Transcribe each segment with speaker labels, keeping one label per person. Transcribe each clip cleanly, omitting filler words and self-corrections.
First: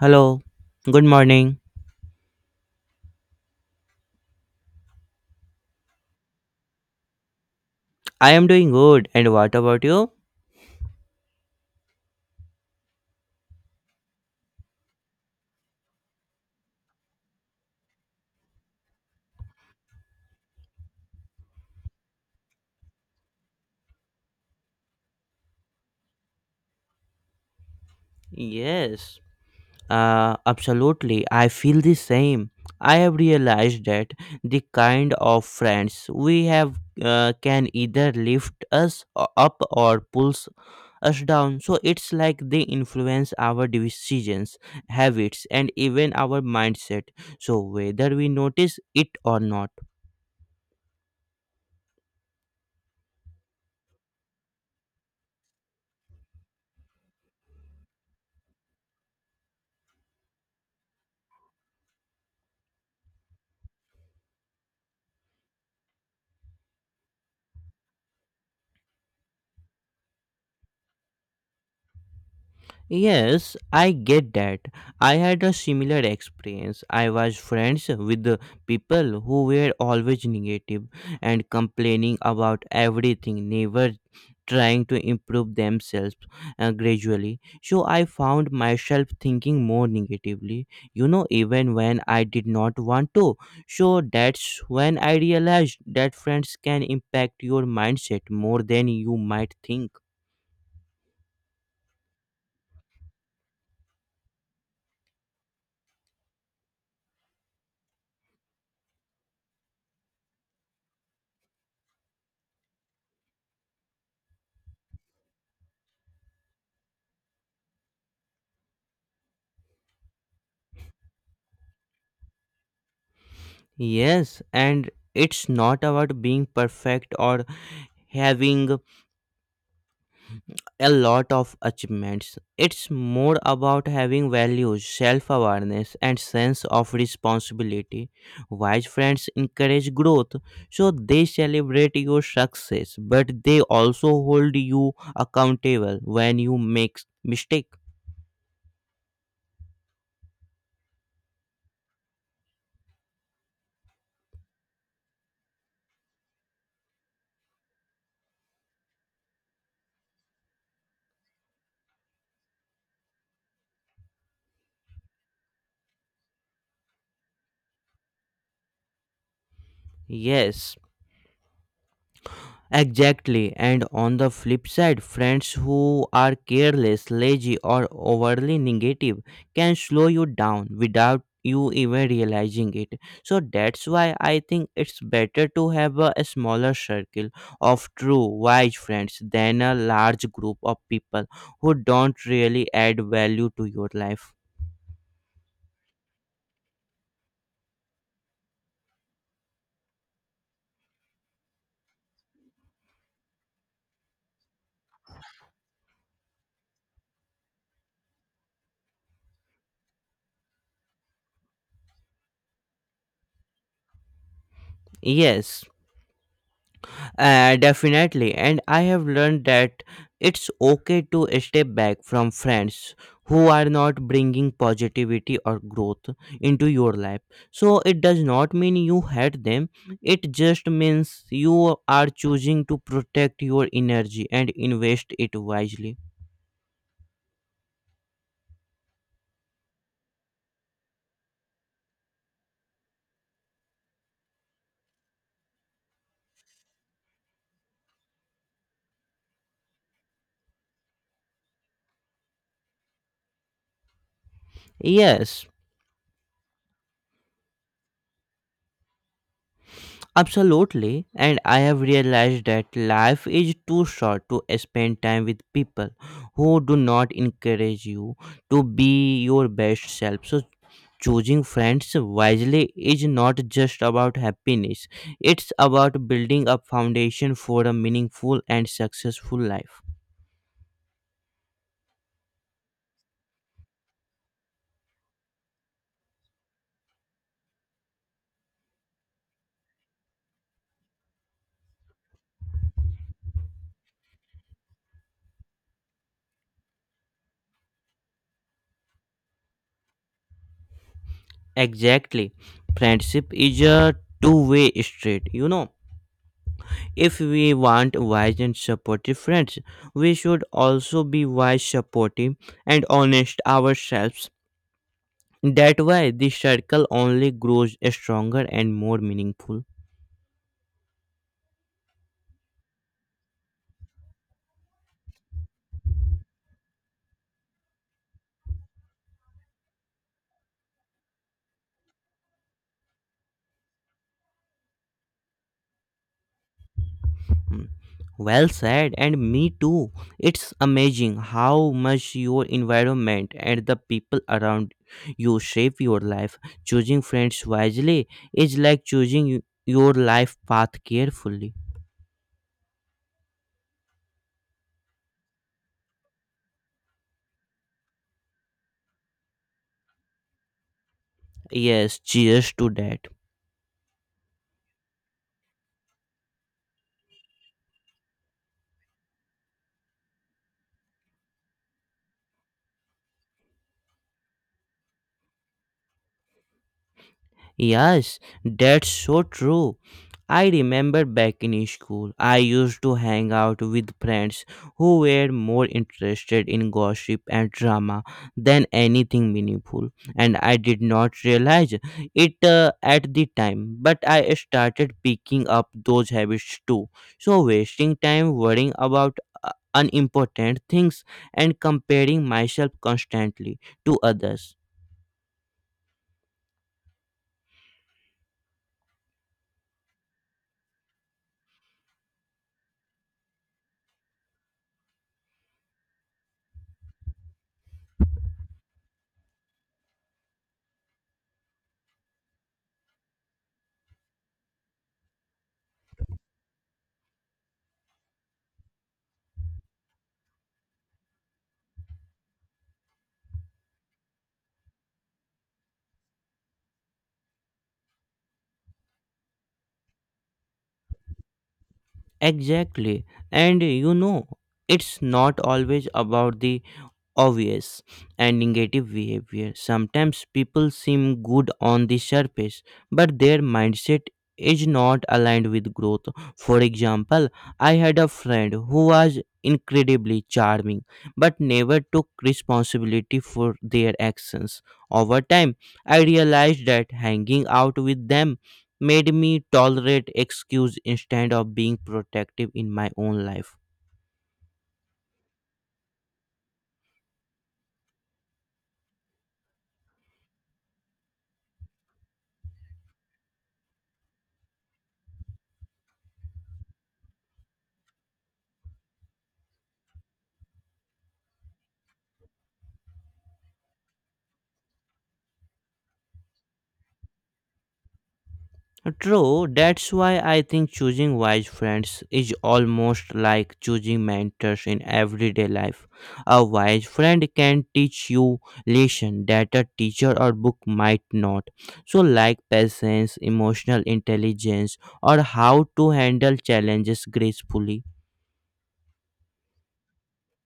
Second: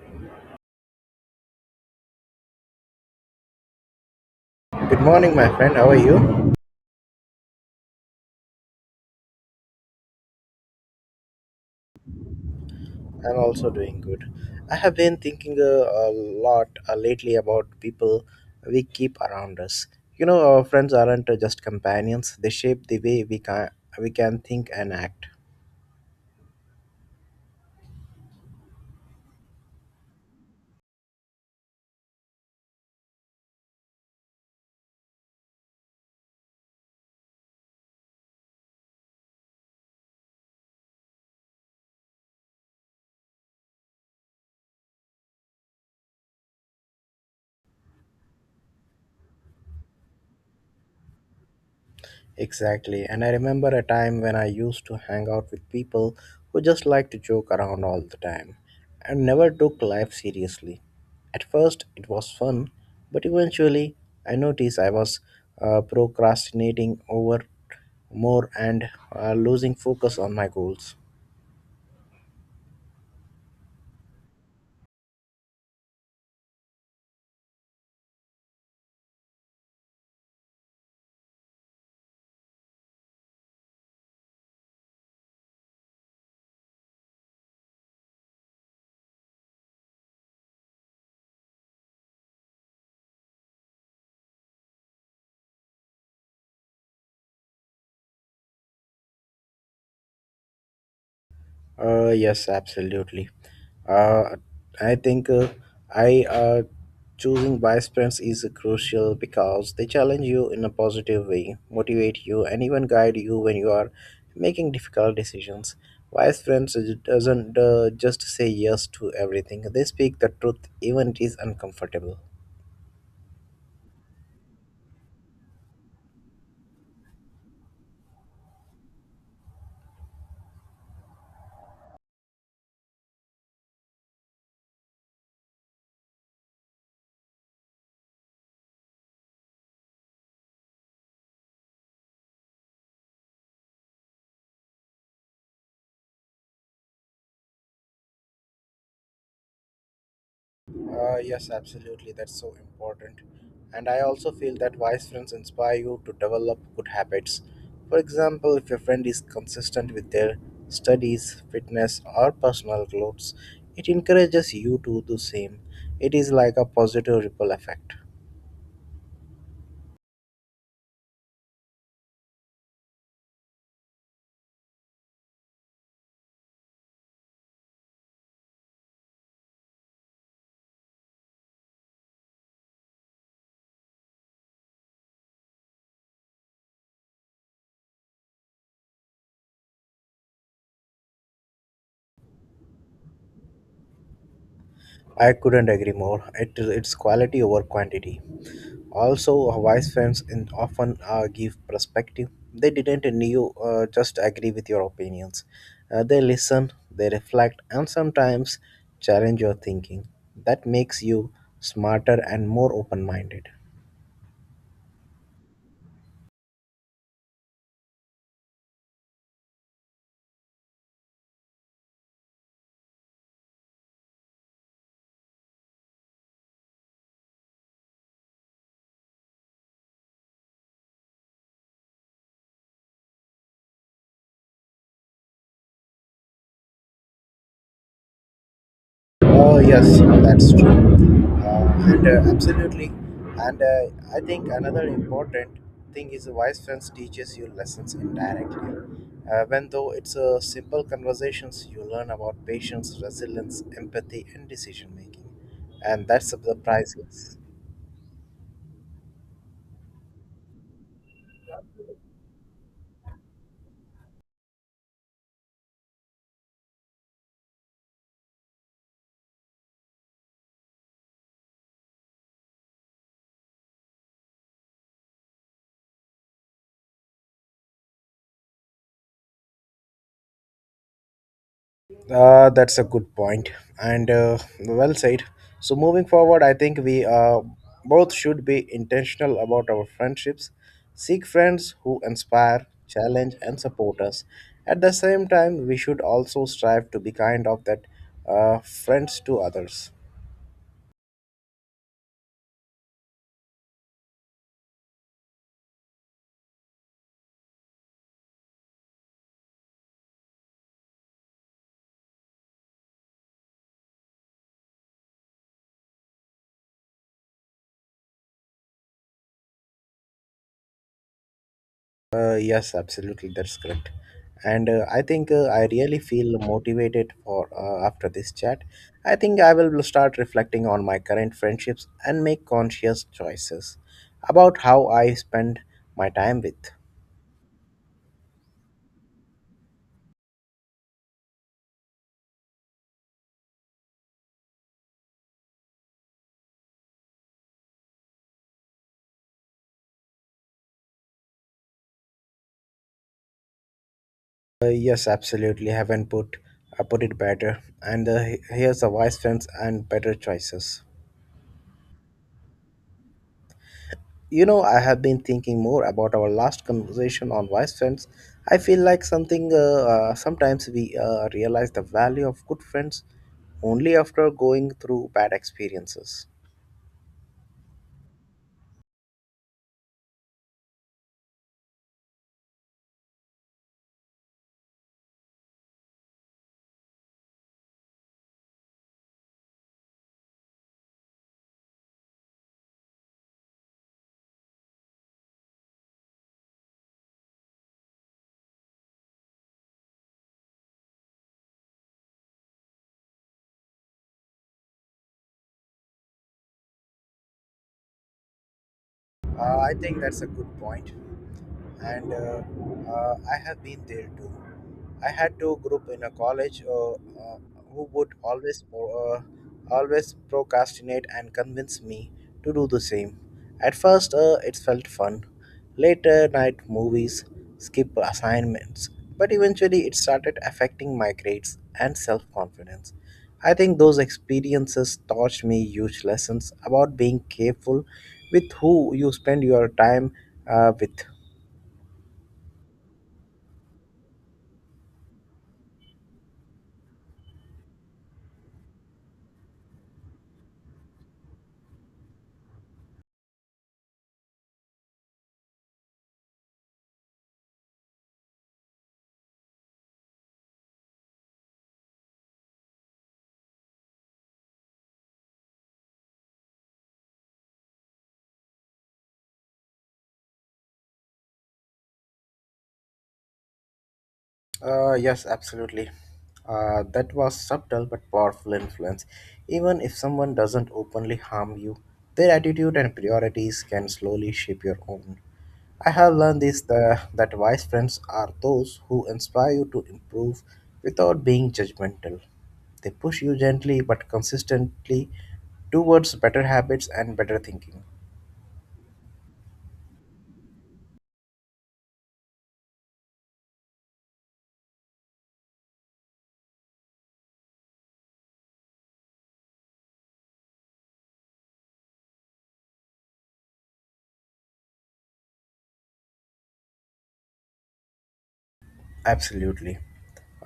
Speaker 1: Hello, good morning.
Speaker 2: Good morning, my friend. How are you?
Speaker 1: I am doing good. And what about you?
Speaker 2: I'm also doing good. I have been thinking a lot lately about people we keep around us. You know, our friends aren't just companions, they shape the way we can think and act.
Speaker 1: Yes, absolutely. I feel the same. I have realized that the kind of friends we have can either lift us up or pulls us down. So it's like they influence our decisions, habits, and even our mindset. So whether we notice it or not.
Speaker 2: Exactly. And I remember a time when I used to hang out with people who just liked to joke around all the time and never took life seriously. At first, it was fun, but eventually, I noticed I was procrastinating over more and losing focus on my goals.
Speaker 1: Yes, I get that. I had a similar experience. I was friends with the people who were always negative and complaining about everything, never trying to improve themselves gradually. So I found myself thinking more negatively, you know, even when I did not want to. So that's when I realized that friends can impact your mindset more than you might think.
Speaker 2: Yes, absolutely. Uh, I think I choosing wise friends is crucial because they challenge you in a positive way, motivate you, and even guide you when you are making difficult decisions. Wise friends is- doesn't just say yes to everything; they speak the truth even it is uncomfortable.
Speaker 1: Yes, and it's not about being perfect or having a lot of achievements. It's more about having values, self awareness, and sense of responsibility. Wise friends encourage growth, so they celebrate your success, but they also hold you accountable when you make mistake.
Speaker 2: Yes, absolutely. That's so important. And I also feel that wise friends inspire you to develop good habits. For example, if your friend is consistent with their studies, fitness, or personal growth, it encourages you to do the same. It is like a positive ripple effect.
Speaker 1: Yes, exactly. And on the flip side, friends who are careless, lazy, or overly negative can slow you down without you even realizing it. So that's why I think it's better to have a smaller circle of true, wise friends than a large group of people who don't really add value to your life.
Speaker 2: I couldn't agree more. It's quality over quantity. Also, our wise friends in often give perspective. They didn't knew, just agree with your opinions. They listen, they reflect, and sometimes challenge your thinking. That makes you smarter and more open minded.
Speaker 1: Yes. Definitely. And I have learned that it's okay to step back from friends who are not bringing positivity or growth into your life. So it does not mean you hate them, it just means you are choosing to protect your energy and invest it wisely.
Speaker 2: Oh yes, that's true, and absolutely. And I think another important thing is a wise friends teaches you lessons indirectly. When though it's a simple conversations, you learn about patience, resilience, empathy, and decision making,
Speaker 1: Yes,
Speaker 2: and that's the priceless.
Speaker 1: absolutely, and I have realized that life is too short to spend time with people who do not encourage you to be your best self. So, choosing friends wisely is not just about happiness, it's about building a foundation for a meaningful and successful life.
Speaker 2: That's a good point, and well said. So moving forward, I think we both should be intentional about our friendships. Seek friends who inspire, challenge, and support us. At the same time, we should also strive to be kind of that friends to others.
Speaker 1: Exactly, friendship is a two-way street, you know. If we want wise and supportive friends, we should also be wise, supportive, and honest ourselves. That way, the circle only grows stronger and more meaningful.
Speaker 2: Yes, absolutely, that's correct. And I think I really feel motivated for after this chat. I think I will start reflecting on my current friendships and make conscious choices about how I spend my time with.
Speaker 1: Hmm. Well said, and me too. It's amazing how much your environment and the people around you shape your life. Choosing friends wisely is like choosing your life path carefully.
Speaker 2: Yes, absolutely, haven't put I put it better. And here's the wise friends and better choices.
Speaker 1: Yes, cheers to that.
Speaker 2: You know, I have been thinking more about our last conversation on wise friends. I feel like something sometimes we realize the value of good friends only after going through bad experiences.
Speaker 1: Yes, that's so true. I remember back in school, I used to hang out with friends who were more interested in gossip and drama than anything meaningful, and I did not realize it at the time, but I started picking up those habits too. So, wasting time worrying about unimportant things and comparing myself constantly to others.
Speaker 2: I think that's a good point, and I have been there too. I had to group in a college who would always uh, always procrastinate and convince me to do the same. At first, it felt fun. Later night movies, skip assignments, but eventually it started affecting my grades and self confidence. I think those experiences taught me huge lessons about being careful with who you spend your time with.
Speaker 1: Exactly. And you know, it's not always about the obvious and negative behavior. Sometimes people seem good on the surface, but their mindset is not aligned with growth. For example, I had a friend who was incredibly charming but never took responsibility for their actions. Over time, I realized that hanging out with them made me tolerate excuse instead of being protective in my own life.
Speaker 2: Yes, absolutely. That was subtle but powerful influence. Even if someone doesn't openly harm you, their attitude and priorities can slowly shape your own. I have learned this the, that wise friends are those who inspire you to improve without being judgmental. They push you gently but consistently towards better habits and better thinking.
Speaker 1: True, that's why I think choosing wise friends is almost like choosing mentors in everyday life. A wise friend can teach you lessons that a teacher or book might not. So like patience, emotional intelligence or how to handle challenges gracefully.
Speaker 2: Absolutely.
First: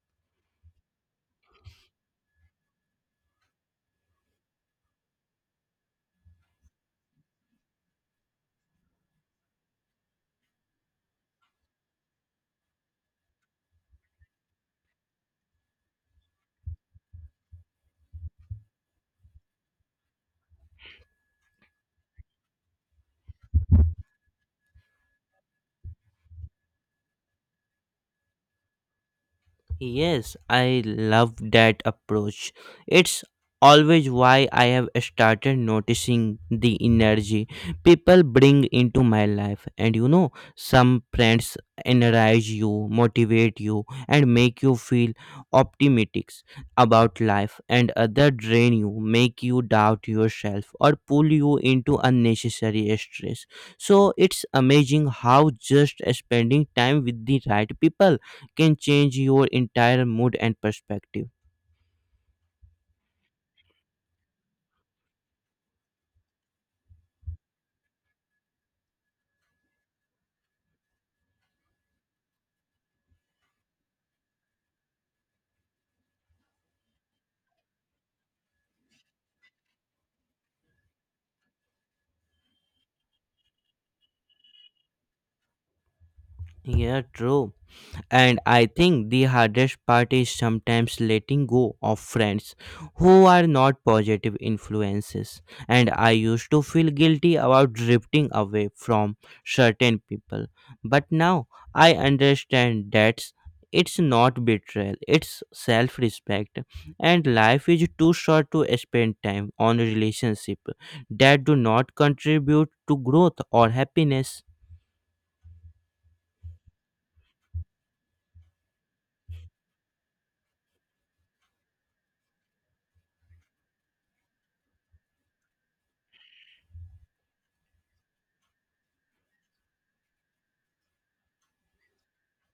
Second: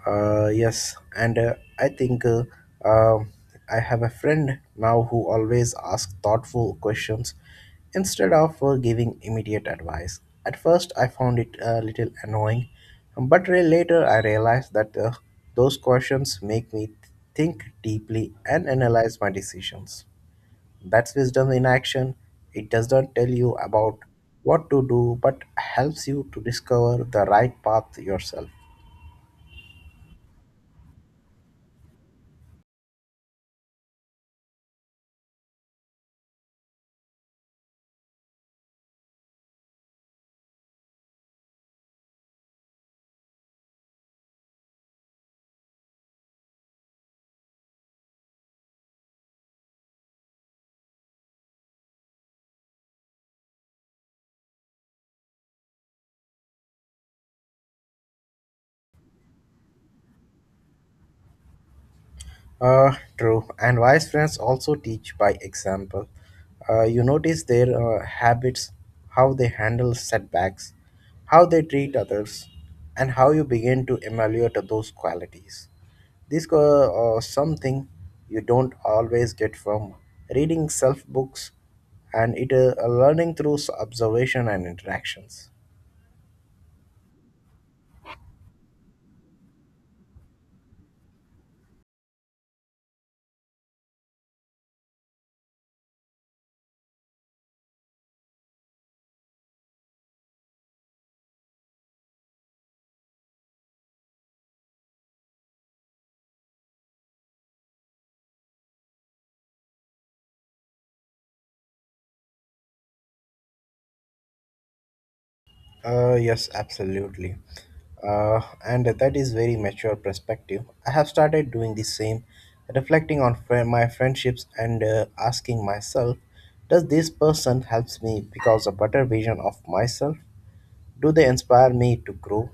Speaker 2: Yes, and I think um I have a friend now who always asks thoughtful questions instead of giving immediate advice. At first, I found it a little annoying, but later I realized that those questions make me think deeply and analyze my decisions. That's wisdom in action. It does not tell you about what to do, but helps you to discover the right path yourself.
Speaker 1: Yes, I love that approach. It's always why I have started noticing the energy people bring into my life. And you know, some friends energize you, motivate you, and make you feel optimistic about life, and others drain you, make you doubt yourself, or pull you into unnecessary stress. So it's amazing how just spending time with the right people can change your entire mood and perspective.
Speaker 2: Uh, true. And wise friends also teach by example. You notice their habits, how they handle setbacks, how they treat others, and how you begin to emulate those qualities. This something you don't always get from reading self books, and it learning through observation and interactions.
Speaker 1: Yeah, true. And I think the hardest part is sometimes letting go of friends who are not positive influences. And I used to feel guilty about drifting away from certain people. But now I understand that it's not betrayal, it's self respect. And life is too short to spend time on relationships that do not contribute to growth or happiness.
Speaker 2: Yes, absolutely. And that is very mature perspective. I have started doing the same, reflecting on fri my friendships and asking myself, does this person helps me because a better vision of myself? Do they inspire me to grow?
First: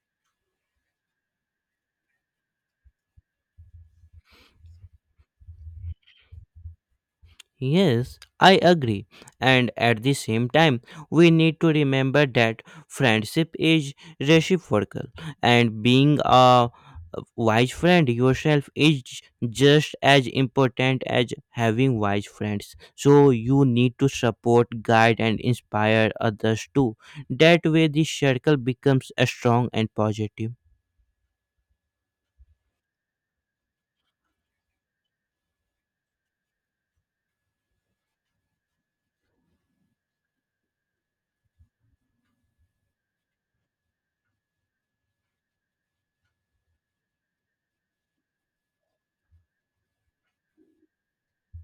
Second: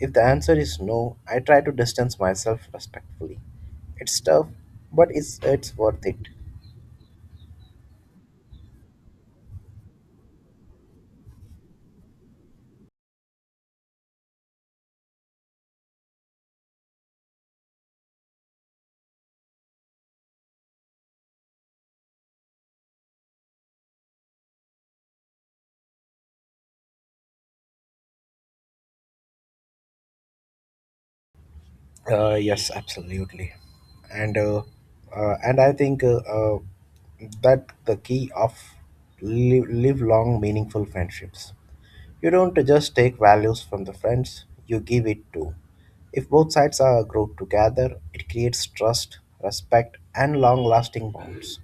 Speaker 2: If the answer is no, I try to distance myself respectfully. It's tough, but it's worth it.
Speaker 1: Yes, I agree. And at the same time, we need to remember that friendship is reciprocal, and being a wise friend yourself is just as important as having wise friends. So, you need to support, guide, and inspire others too. That way, the circle becomes strong and positive.
Speaker 2: Yes, absolutely, and uh, and I think that the key of live, live long, meaningful friendships. You don't just take values from the friends; you give it too. If both sides are grow together, it creates trust, respect, and long-lasting bonds.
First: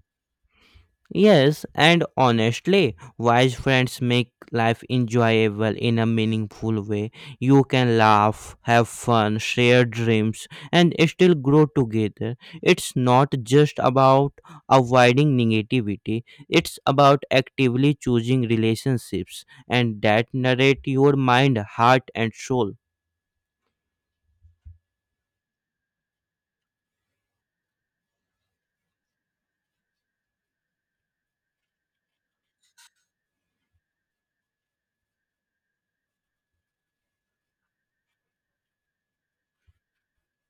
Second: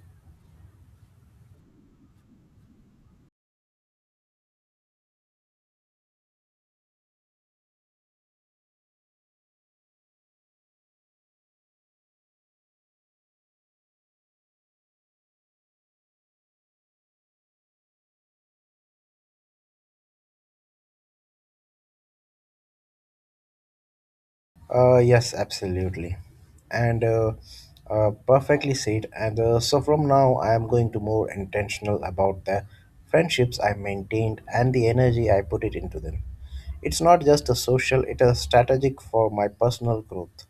Speaker 1: Yes, and honestly, wise friends make life enjoyable in a meaningful way. You can laugh, have fun, share dreams, and still grow together. It's not just about avoiding negativity, it's about actively choosing relationships and that narrate your mind, heart, and soul.
Speaker 2: Yes, absolutely. And perfectly said. And So from now, I am going to more intentional about the friendships I maintained and the energy I put it into them. It's not just a social, it is strategic for my personal growth.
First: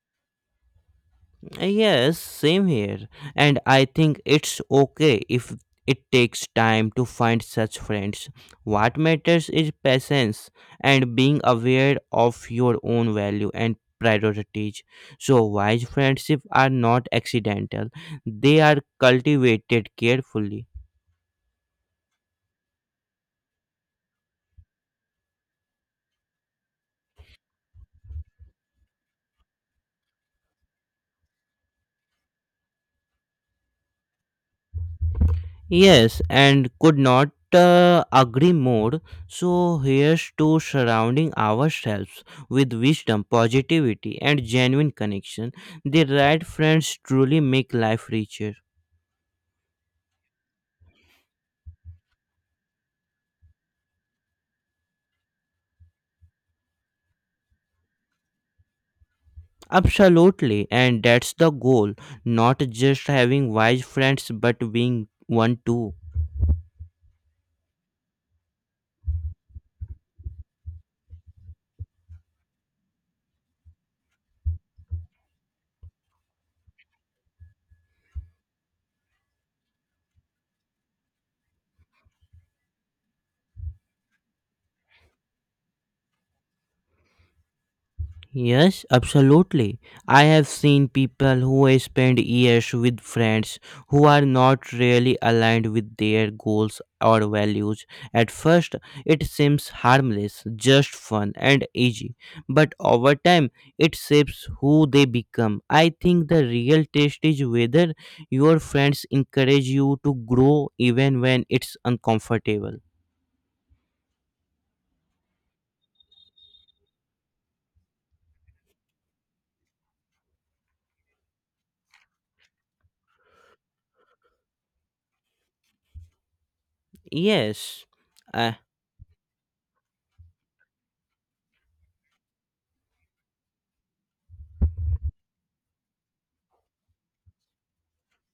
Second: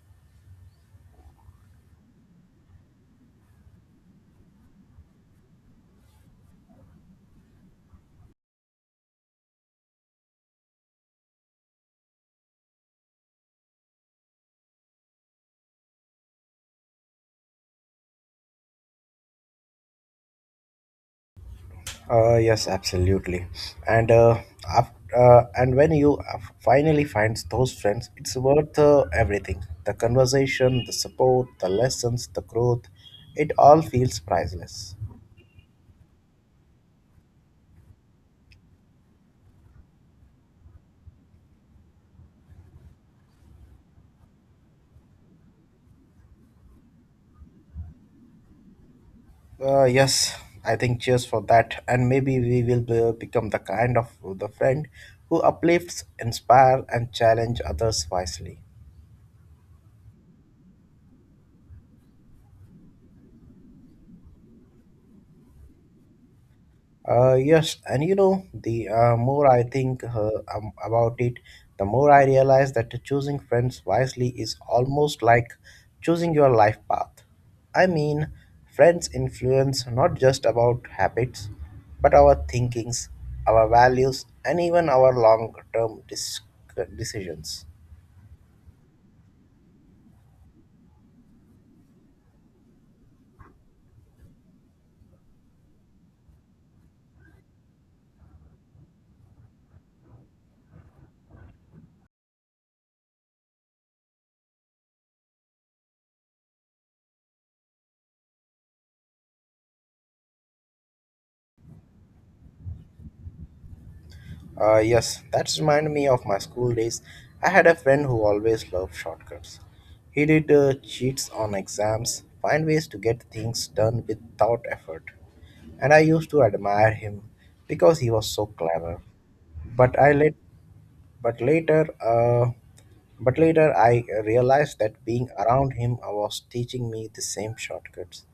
Speaker 1: Yes, same here. And I think it's okay if it takes time to find such friends. What matters is patience and being aware of your own value and priorities. So, wise friendships are not accidental, they are cultivated carefully.
Speaker 2: Yes, absolutely. And uh, af- and when you af- finally find those friends, it's worth everything. The conversation, the support, the lessons, the growth, it all feels priceless.
Speaker 1: Yes, and could not agree more. So, here's to surrounding ourselves with wisdom, positivity, and genuine connection. The right friends truly make life richer.
Speaker 2: Yes, I think cheers for that. And maybe we will become the kind of the friend who uplifts, inspire, and challenge others wisely.
Speaker 1: Absolutely, and that's the goal, not just having wise friends, but being one too.
Speaker 2: Yes, and you know, the more I think about it, the more I realize that choosing friends wisely is almost like choosing your life path. I mean, friends influence not just about habits, but our thinkings, our values, and even our long term decisions.
Speaker 1: Yes, absolutely. I have seen people who spend years with friends who are not really aligned with their goals or values. At first, it seems harmless, just fun and easy, but over time, it shapes who they become. I think the real test is whether your friends encourage you to grow even when it's uncomfortable.
Speaker 2: Yes, that reminded me of my school days. I had a friend who always loved shortcuts. He did cheats on exams, find ways to get things done without effort. And I used to admire him
Speaker 1: Yes.
Speaker 2: because he was so clever. But I let but later, uh, but later I realized that being around him was teaching me the same shortcuts,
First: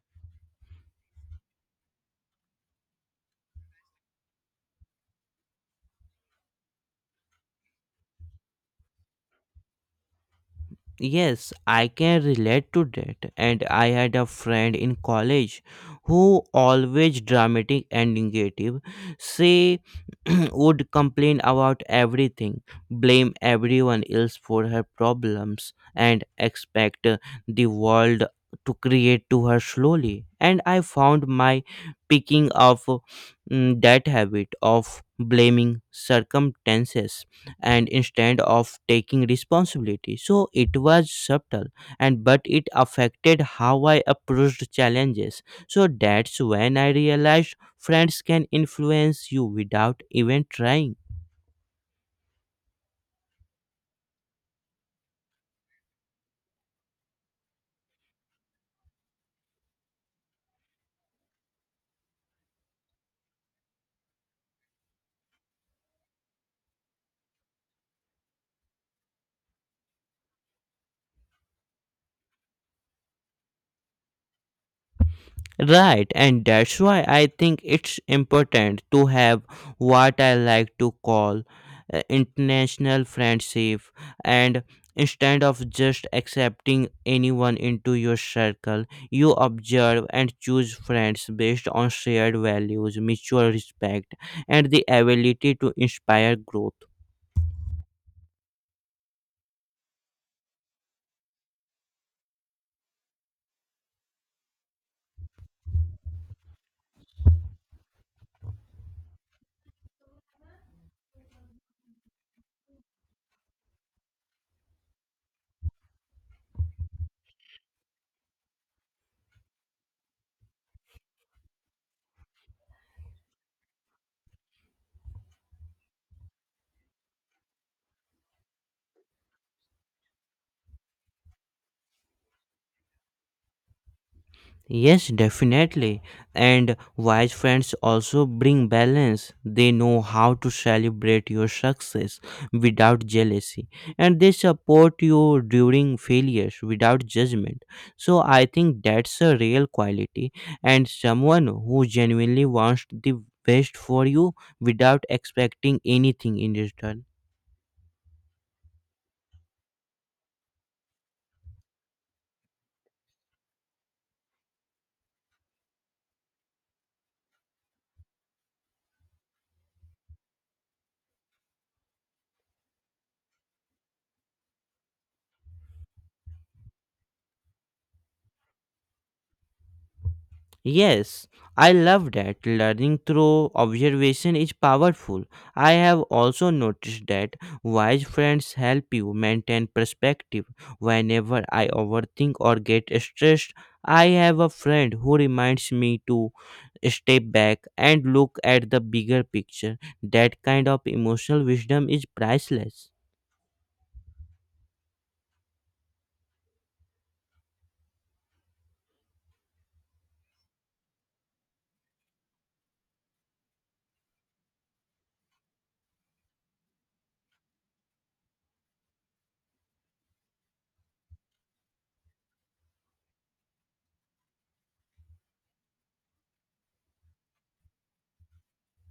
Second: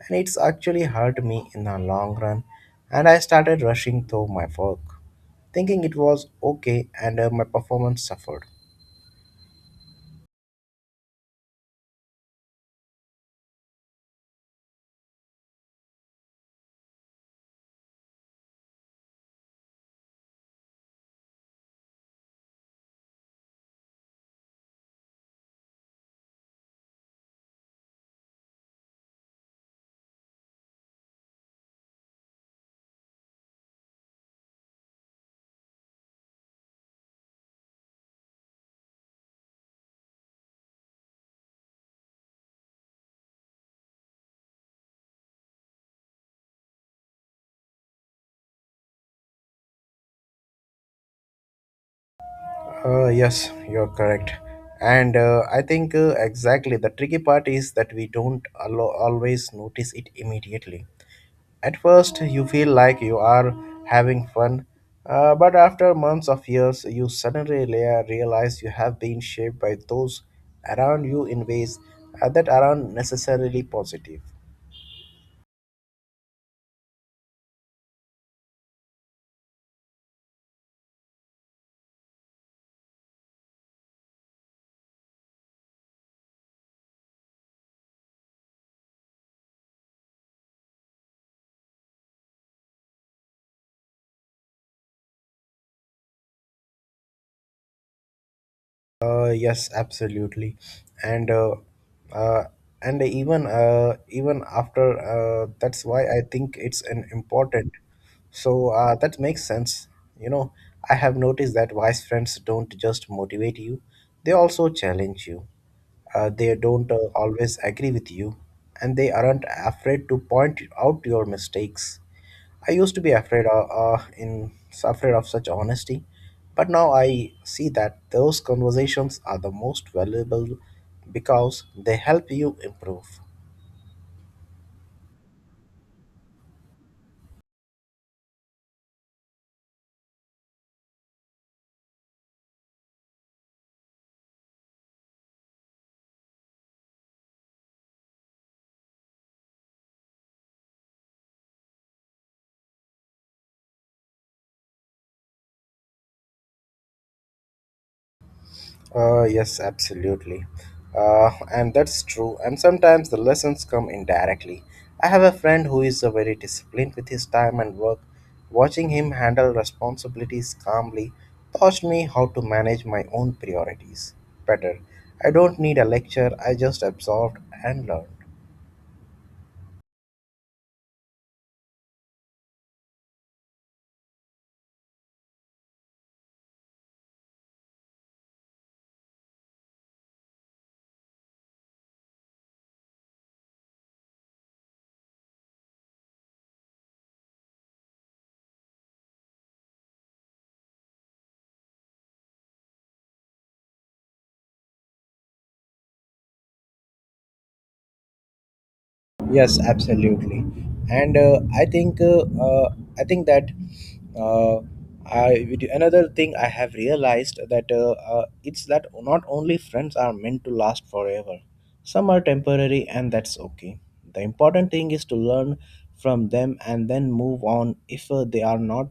Speaker 2: and it's actually hurt me in the long run. And I started rushing through my work, thinking it was okay, and my performance suffered.
Speaker 1: Yes, I can relate to that. And I had a friend in college who always dramatic and negative. Say would complain about everything, blame everyone else for her problems, and expect the world to create to her slowly. And I found my picking up that habit of blaming circumstances and instead of taking responsibility, so it was subtle and but it affected how I approached challenges. So that's when I realized friends can influence you without even trying.
Speaker 2: Yes, you're correct. And I think exactly the tricky part is that we don't always notice it immediately. At first, you feel like you are having fun, but after months of years, you suddenly realize you have been shaped by those around you in ways that aren't necessarily positive.
Speaker 1: Right, and that's why I think it's important to have what I like to call international friendship and instead of just accepting anyone into your circle, you observe and choose friends based on shared values, mutual respect, and the ability to inspire growth.
Speaker 2: Yes, absolutely, and uh, uh, and even after that's why I think it's an important. So that makes sense. You know, I have noticed that wise friends don't just motivate you; they also challenge you. They don't always agree with you, and they aren't afraid to point out your mistakes. I used to be afraid of, in afraid of such honesty, but now I see that those conversations are the most valuable because they help you improve.
Speaker 1: Yes, definitely. And wise friends also bring balance. They know how to celebrate your success without jealousy and they support you during failures without judgment. So I think that's a real quality and someone who genuinely wants the best for you without expecting anything in return.
Speaker 2: Yes, absolutely. And that's true. And sometimes the lessons come indirectly. I have a friend who is very disciplined with his time and work. Watching him handle responsibilities calmly taught me how to manage my own priorities better. I don't need a lecture, I just absorbed and learned.
Speaker 1: Yes, I love that. Learning through observation is powerful. I have also noticed that wise friends help you maintain perspective. Whenever I overthink or get stressed, I have a friend who reminds me to step back and look at the bigger picture. That kind of emotional wisdom is priceless.
Speaker 2: Yes, absolutely, and I think that uh, another thing I have realized that it's that not only friends are meant to last forever. Some are temporary, and that's okay. The important thing is to learn from them and then move on if they are not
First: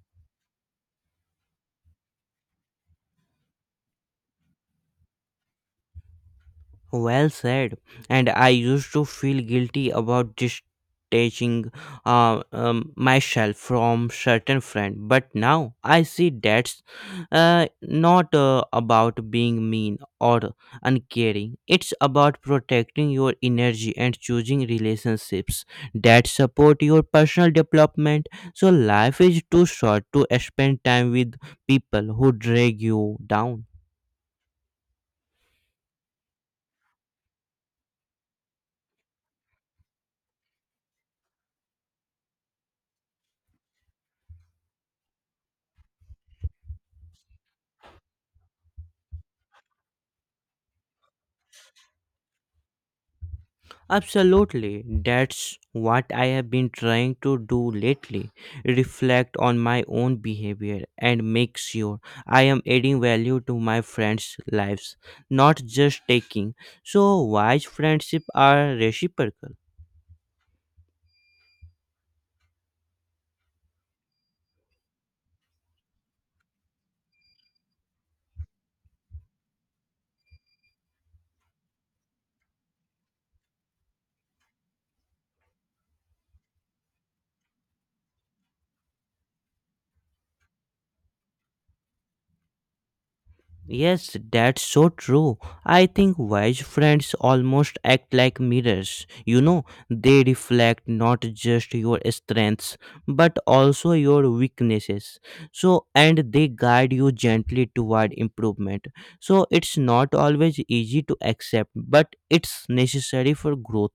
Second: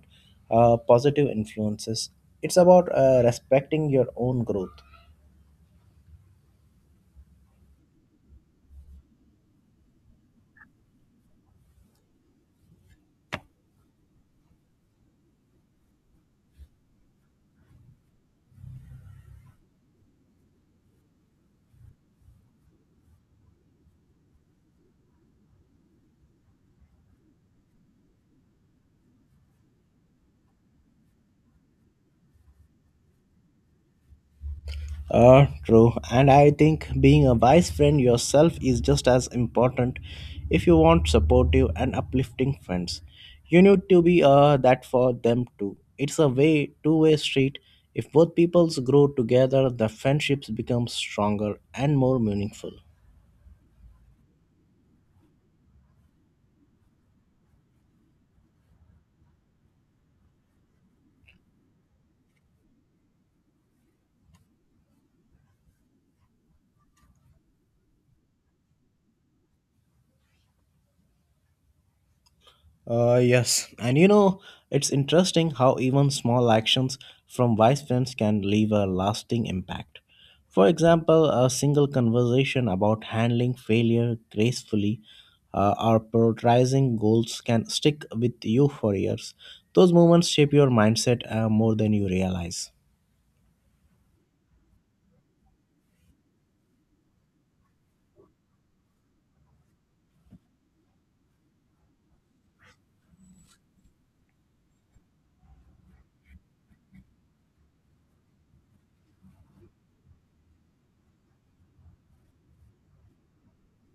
Speaker 2: positive influences. It's about respecting your own growth.
Speaker 1: Well said. And I used to feel guilty about distancing myself from certain friend, but now I see that's not about being mean or uncaring. It's about protecting your energy and choosing relationships that support your personal development. So life is too short to spend time with people who drag you down.
Speaker 2: True. And I think being a wise friend yourself is just as important if you want supportive and uplifting friends. You need to be that for them too. It's a way two-way street. If both peoples grow together, the friendships become stronger and more meaningful.
Speaker 1: Absolutely. That's what I have been trying to do lately. Reflect on my own behavior and make sure I am adding value to my friends' lives, not just taking. So, wise friendships are reciprocal.
Speaker 2: Yes, and you know, it's interesting how even small actions from wise friends can leave a lasting impact. For example, a single conversation about handling failure gracefully or prioritizing goals can stick with you for years. Those moments shape your mindset more than you realize.
Speaker 1: Yes, that's so true. I think wise friends almost act like mirrors. You know, they reflect not just your strengths, but also your weaknesses. So, and they guide you gently toward improvement. So, it's not always easy to accept, but it's necessary for growth.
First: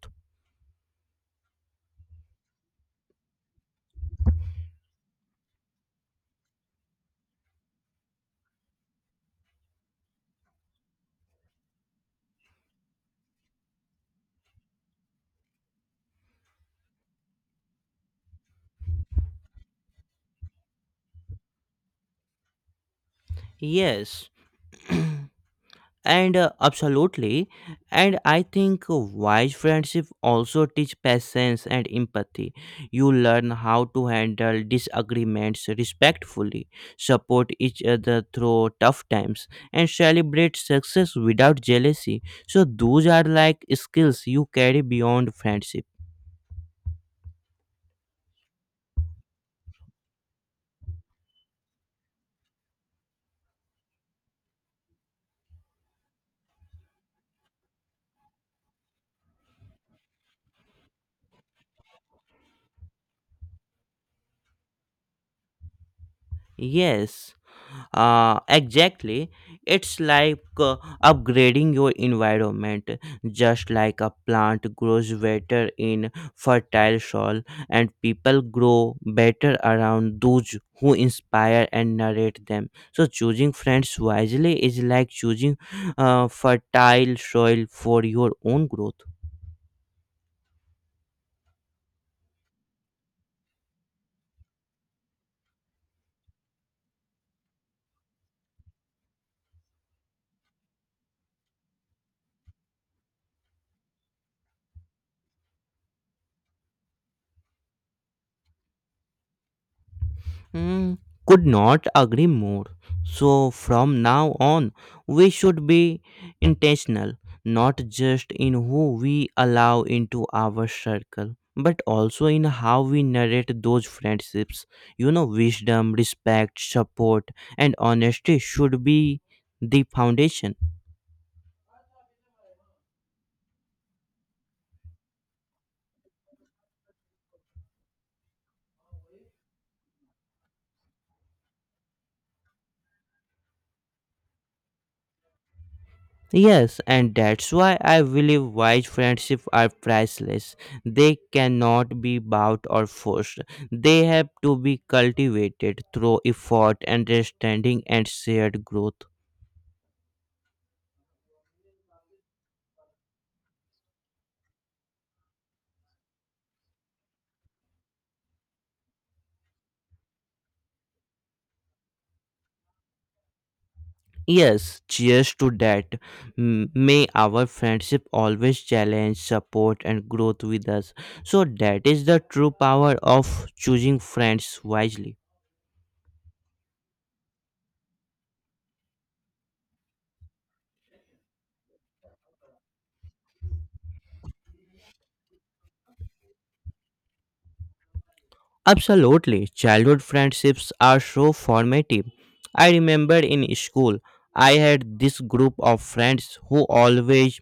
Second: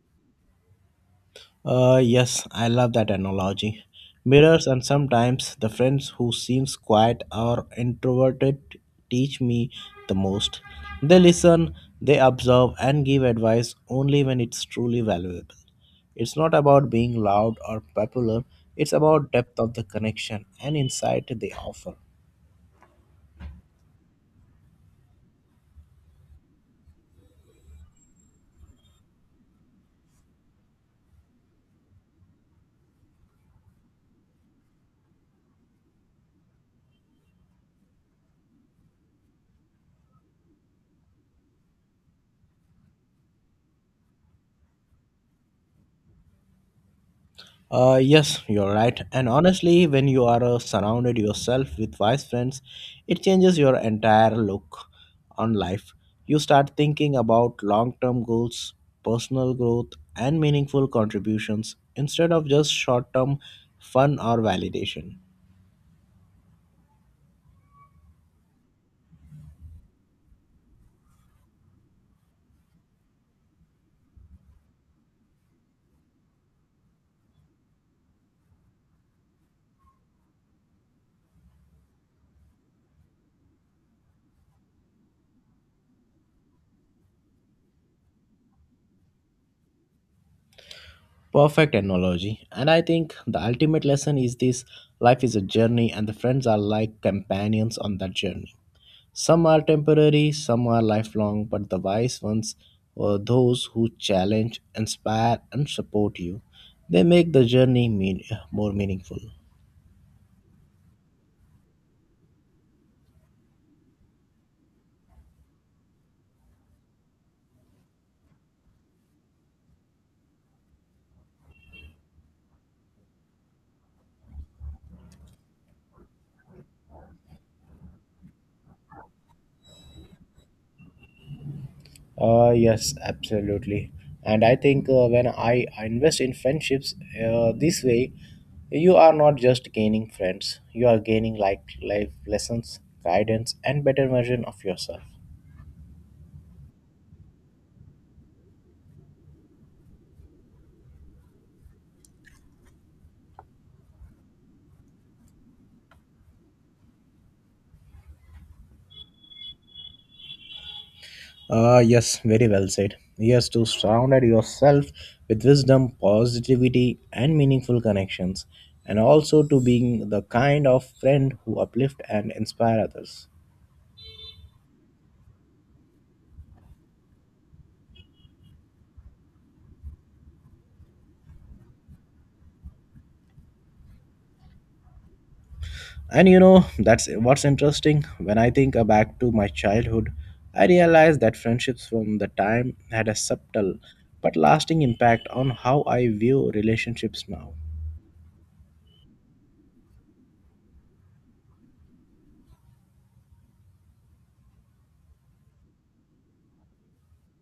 Speaker 2: Yes, I love that analogy. Mirrors and sometimes the friends who seems quiet or introverted teach me the most. They listen, they observe and give advice only when it's truly valuable. It's not about being loud or popular, it's about depth of the connection and insight they offer.
Speaker 1: Yes. And absolutely, and I think wise friendship also teach patience and empathy. You learn how to handle disagreements respectfully, support each other through tough times, and celebrate success without jealousy. So those are like skills you carry beyond friendship.
Speaker 2: Yes, you're right. And honestly, when you are surrounded yourself with wise friends, it changes your entire look on life. You start thinking about long term goals, personal growth, and meaningful contributions instead of just short term fun or validation.
Speaker 1: Yes, exactly. It's like upgrading your environment, just like a plant grows better in fertile soil and people grow better around those who inspire and narrate them. So choosing friends wisely is like choosing fertile soil for your own growth.
Speaker 2: Perfect analogy. And I think the ultimate lesson is this life is a journey, and the friends are like companions on that journey. Some are temporary, some are lifelong, but the wise ones are those who challenge, inspire, and support you. They make the more meaningful.
Speaker 1: Mm, could not agree more. So, from now on, we should be intentional, not just in who we allow into our circle, but also in how we narrate those friendships. You know, wisdom, respect, support, and honesty should be the foundation.
Speaker 2: Yes, absolutely. And I think when I invest in friendships this way, you are not just gaining friends, you are gaining like life lessons, guidance, and better version of yourself.
Speaker 1: Yes, and that's why I believe wise friendships are priceless. They cannot be bought or forced. They have to be cultivated through effort, understanding, and shared growth.
Speaker 2: Yes, very well said. Yes, to surround yourself with wisdom, positivity, and meaningful connections, and also to being the kind of friend who uplift and inspire others.
Speaker 1: Yes, cheers to that. May our friendship always challenge, support, and growth with us. So, that is the true power of choosing friends wisely.
Speaker 2: And you know, that's what's interesting. When I think back to my childhood, I realized that friendships from the time had a subtle but lasting impact on how I view relationships now.
Speaker 1: Absolutely. Childhood friendships are so formative. I remember in school, I had this group of friends who always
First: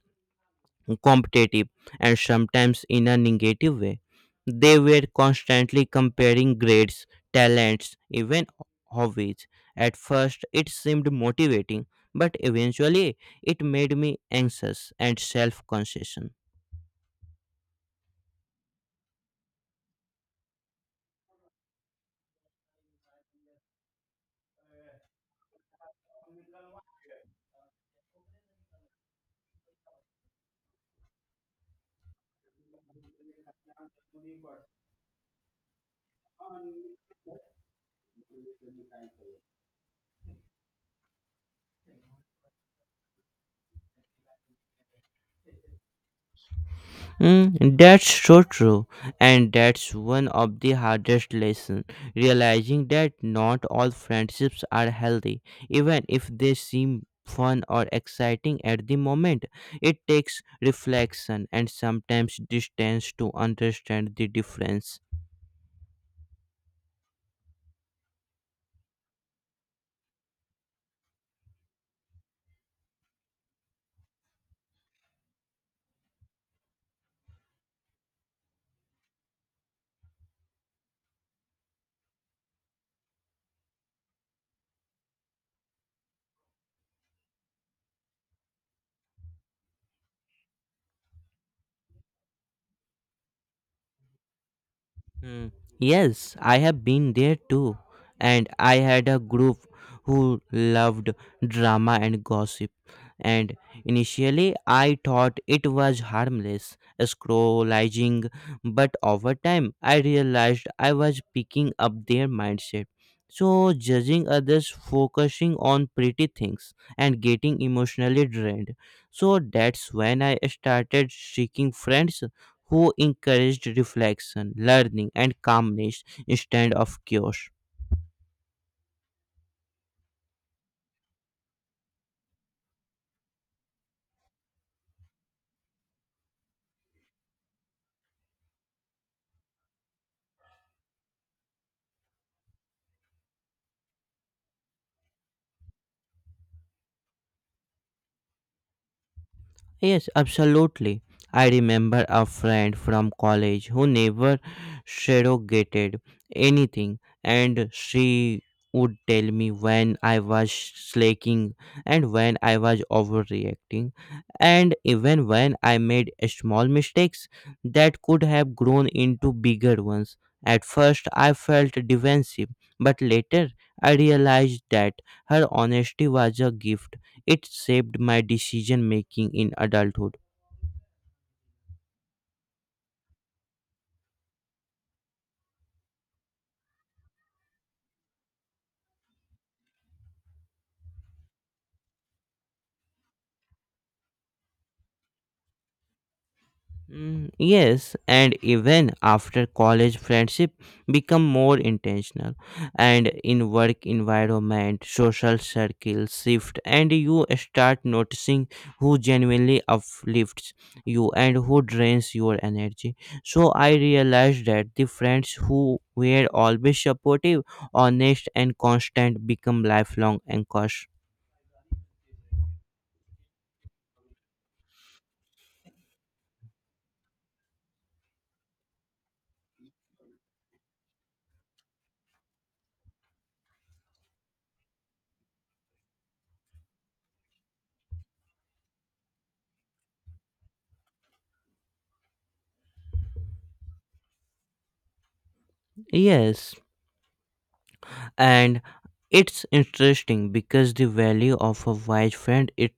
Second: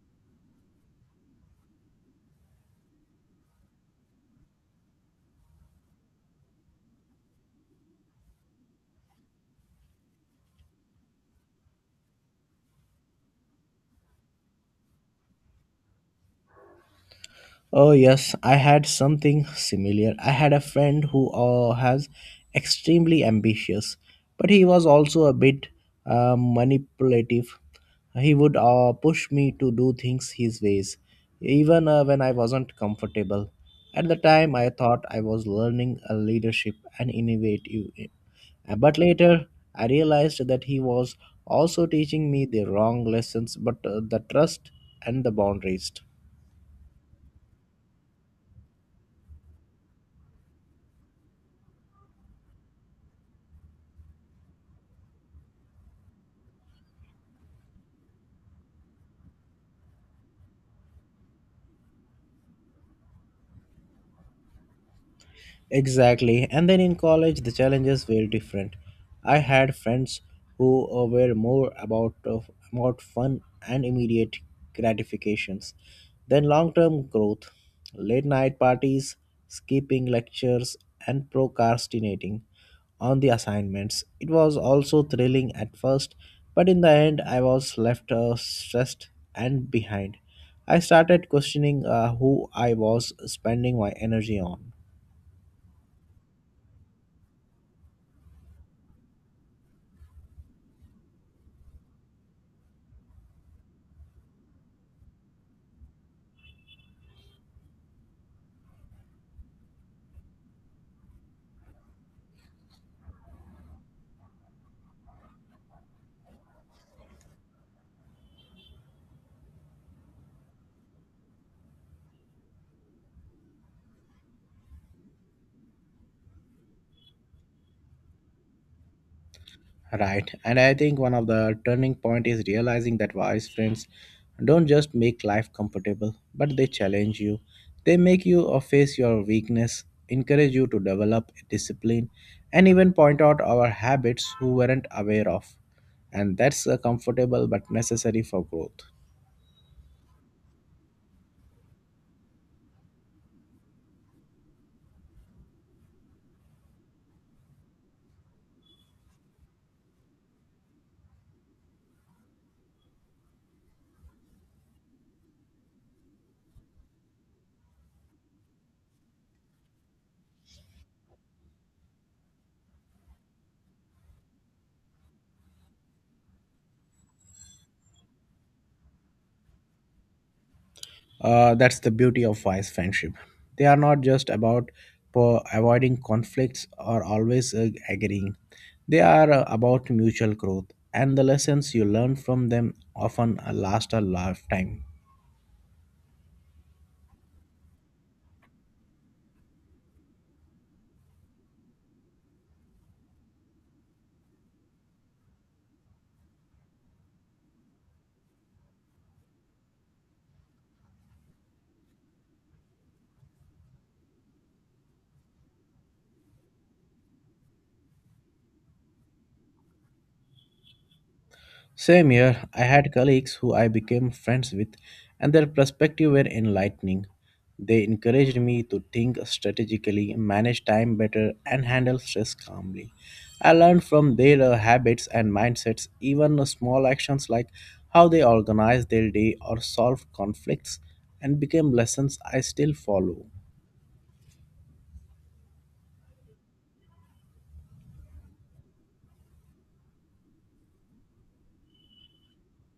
Speaker 1: competitive and sometimes in a negative way. They were constantly comparing grades, talents, even hobbies. At first, it seemed motivating, but eventually, it made me anxious and self conscious.
Speaker 2: Oh, yes, I had something similar. I had a friend who has extremely ambitious, but he was also a bit manipulative. He would push me to do things his ways, even when I wasn't comfortable. At the time, I thought I was learning a leadership and innovative, but later I realized that he was also teaching me the wrong lessons, but the trust and the boundaries.
Speaker 1: Mm, that's so true, and that's one of the hardest lessons. Realizing that not all friendships are healthy, even if they seem fun or exciting at the moment. It takes reflection and sometimes distance to understand the difference.
Speaker 2: Exactly. And then in college, the challenges were different. I had friends who were more about about fun and immediate gratifications than long-term growth. Late night parties, skipping lectures, and procrastinating on the assignments. It was also thrilling at first, but in the end, I was left stressed and behind. I started questioning who I was spending my energy on.
Speaker 1: Hmm. Yes, I have been there too, and I had a group who loved drama and gossip. And initially, I thought it was harmless, scrollizing, but over time, I realized I was picking up their mindset. So, judging others, focusing on pretty things, and getting emotionally drained. So, that's when I started seeking friends who encouraged reflection, learning, and calmness instead of chaos.
Speaker 2: Right. And I think one of the turning point is realizing that wise friends don't just make life comfortable, but they challenge you. They make you face your weakness, encourage you to develop discipline, and even point out our habits who weren't aware of. And that's comfortable but necessary for growth.
Speaker 1: Yes, absolutely. I remember a friend from college who never surrogated anything, and she would tell me when I was slacking and when I was overreacting, and even when I made small mistakes that could have grown into bigger ones. At first, I felt defensive, but later I realized that her honesty was a gift, it shaped my decision making in adulthood.
Speaker 2: That's the beauty of wise friendship. They are not just about avoiding conflicts or always agreeing. They are about mutual growth, and the lessons you learn from them often last a lifetime.
Speaker 1: Mm, yes, and even after college, friendship become more intentional, and in work environment, social circles shift, and you start noticing who genuinely uplifts you and who drains your energy. So I realized that the friends who were always supportive, honest, and constant become lifelong anchors.
Speaker 2: Same year, I had colleagues who I became friends with, and their perspective were enlightening. They encouraged me to think strategically, manage time better, and handle stress calmly. I learned from their habits and mindsets, even small actions like how they organize their day or solve conflicts, and became lessons I still follow.
Speaker 1: Yes, and it's interesting because the value of a wise friend, it's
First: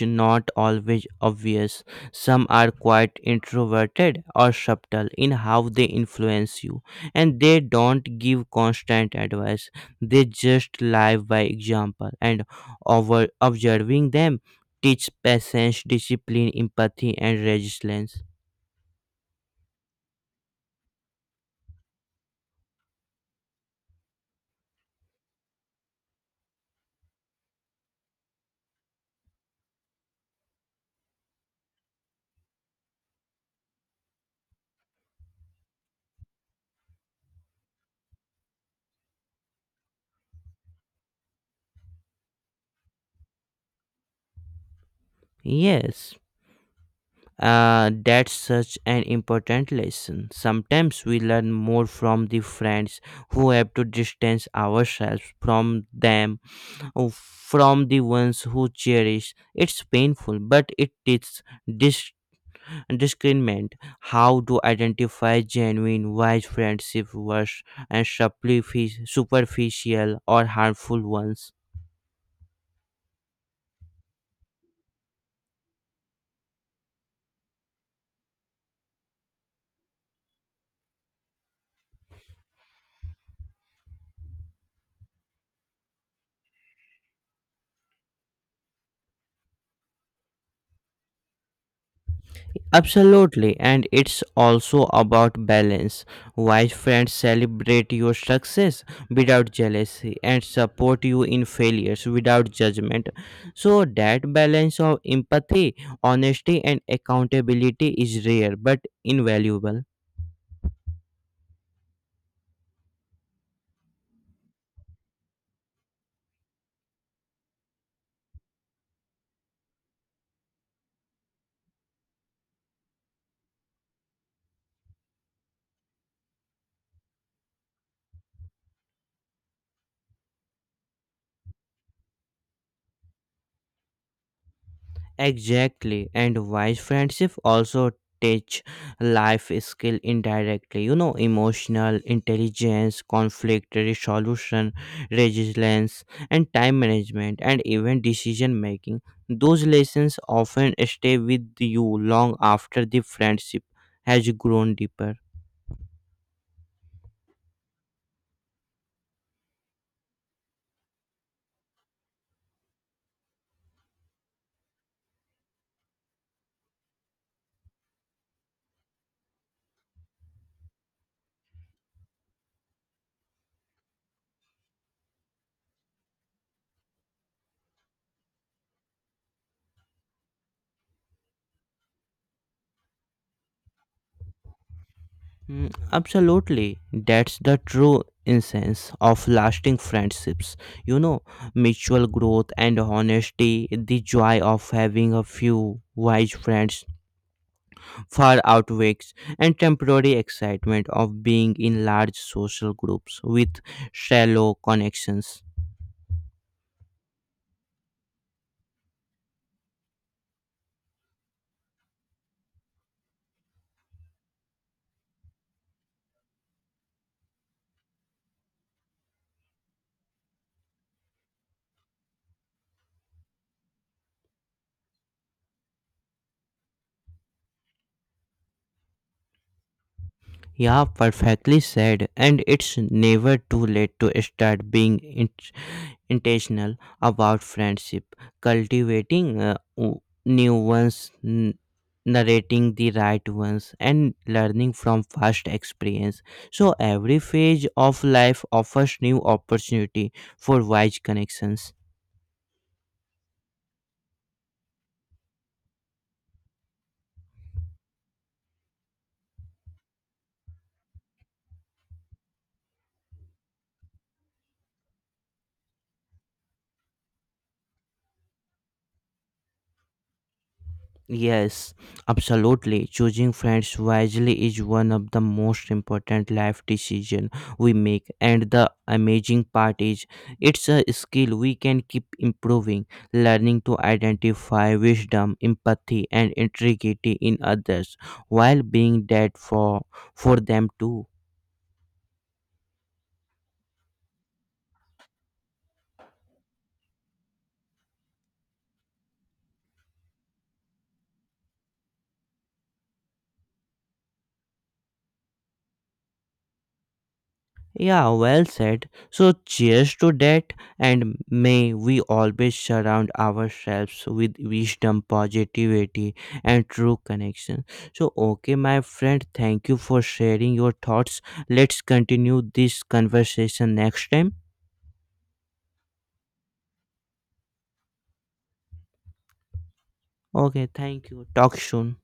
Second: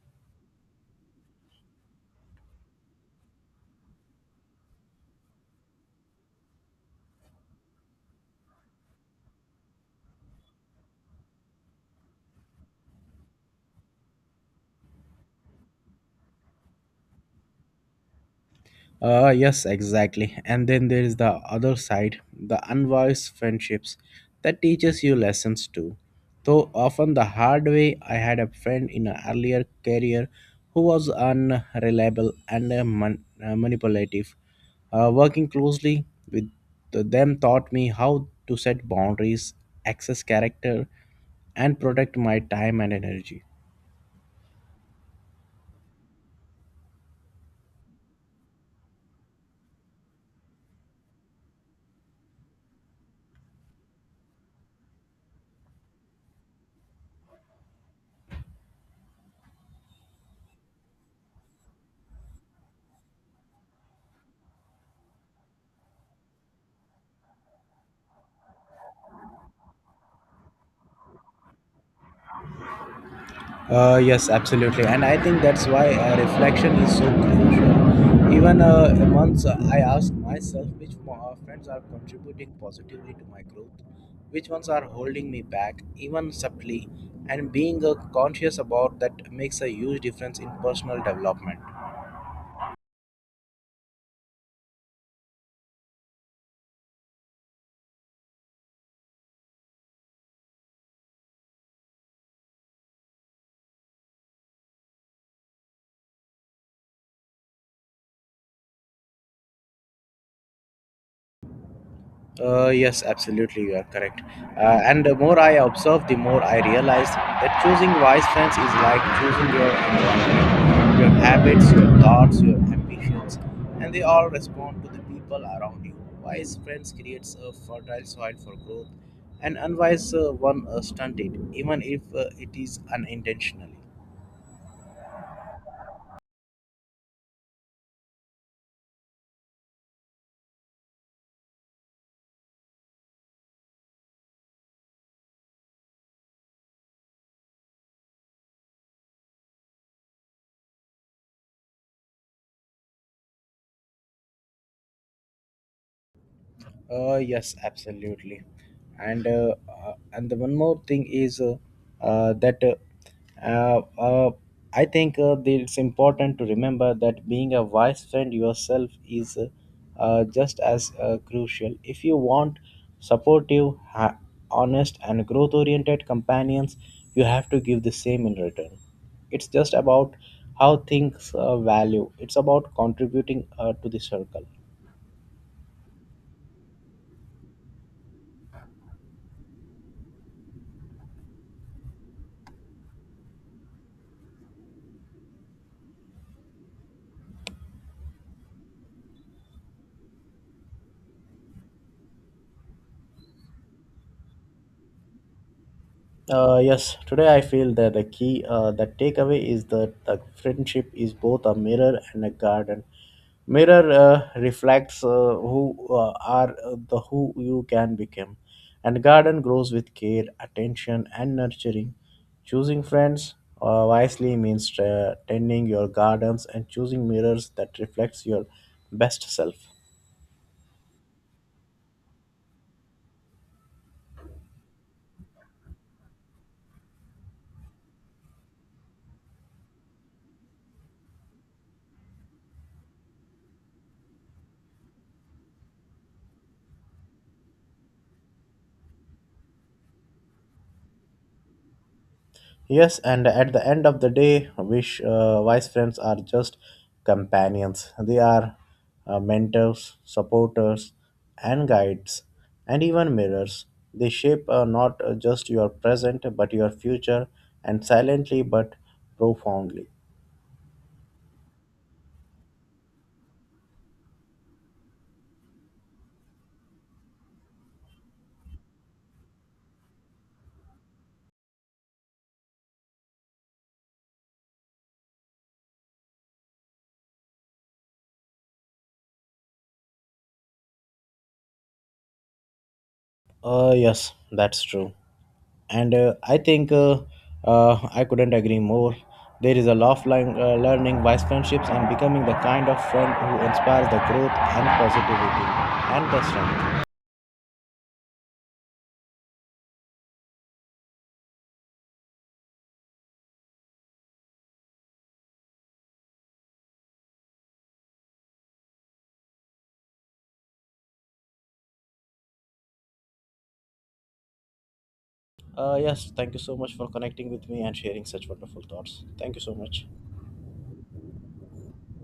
Speaker 1: not always obvious. Some are quite introverted or subtle in how they influence you, and they don't give constant advice. They just live by example, and over observing them teach patience, discipline, empathy, and resilience.
Speaker 2: Yes, exactly. And then there is the other side, the unwise friendships that teaches you lessons too. Though often the hard way, I had a friend in an earlier career who was unreliable and manipulative. Working closely with them taught me how to set boundaries, access character, and protect my time and energy.
Speaker 1: Yes. That's such an important lesson. Sometimes we learn more from the friends who have to distance ourselves from them, or from the ones who cherish. It's painful, but it teaches dis- discernment, how to identify genuine, wise friendship versus and superficial or harmful ones.
Speaker 2: Yes, absolutely, and I think that's why reflection is so crucial. Even once I ask myself which friends are contributing positively to my growth, which ones are holding me back, even subtly, and being conscious about that makes a huge difference in personal development.
Speaker 1: Absolutely, and it's also about balance. Wise friends celebrate your success without jealousy and support you in failures without judgment. So, that balance of empathy, honesty, and accountability is rare but invaluable.
Speaker 2: Yes, absolutely, you are correct. And the more I observe, the more I realize that choosing wise friends is like choosing your environment, your habits, your thoughts, your ambitions, and they all respond to the people around you. Wise friends creates a fertile soil for growth, and unwise one stunted, even if it is unintentionally.
Speaker 1: Exactly, and wise friendship also teach life skill indirectly. You know, emotional intelligence, conflict resolution, resilience, and time management, and even decision making. Those lessons often stay with you long after the friendship has grown deeper.
Speaker 2: Yes, absolutely. And the one more thing is that uh, uh, I think that it's important to remember that being a wise friend yourself is just as crucial. If you want supportive, honest, and growth-oriented companions, you have to give the same in return. It's just about how things value. It's about contributing to the circle.
Speaker 1: Mm, absolutely. That's the true essence of lasting friendships. You know, mutual growth and honesty, the joy of having a few wise friends far outweighs and temporary excitement of being in large social groups with shallow connections.
Speaker 2: Yes, today I feel that the key, the takeaway is that the friendship is both a mirror and a garden. Mirror reflects who are the who you can become, and garden grows with care, attention, and nurturing. Choosing friends wisely means tending your gardens and choosing mirrors that reflects your best self.
Speaker 1: Yeah, perfectly said. And it's never too late to start being in. Intentional about friendship, cultivating new ones, narrating the right ones, and learning from past experience. So every phase of life offers new opportunity for wise connections.
Speaker 2: Yes, and at the end of the day, wish wise friends are just companions. They are mentors, supporters, and guides, and even mirrors. They shape not just your present but your future, and silently but profoundly.
Speaker 1: Yes, absolutely. Choosing friends wisely is one of the most important life decision we make, and the amazing part is it's a skill we can keep improving, learning to identify wisdom, empathy and integrity in others while being that for them too.
Speaker 2: Yes, that's true. And I couldn't agree more. There is a love line, learning wise friendships and becoming the kind of friend who inspires the growth and positivity and the strength.
Speaker 1: Yeah, well said. So, cheers to that, and may we always surround ourselves with wisdom, positivity, and true connection. So, okay, my friend, thank you for sharing your thoughts. Let's continue this conversation next time.
Speaker 2: Yes, thank you so much for connecting with me and sharing such wonderful thoughts. Thank you so much.
Speaker 1: Okay, thank you. Talk soon.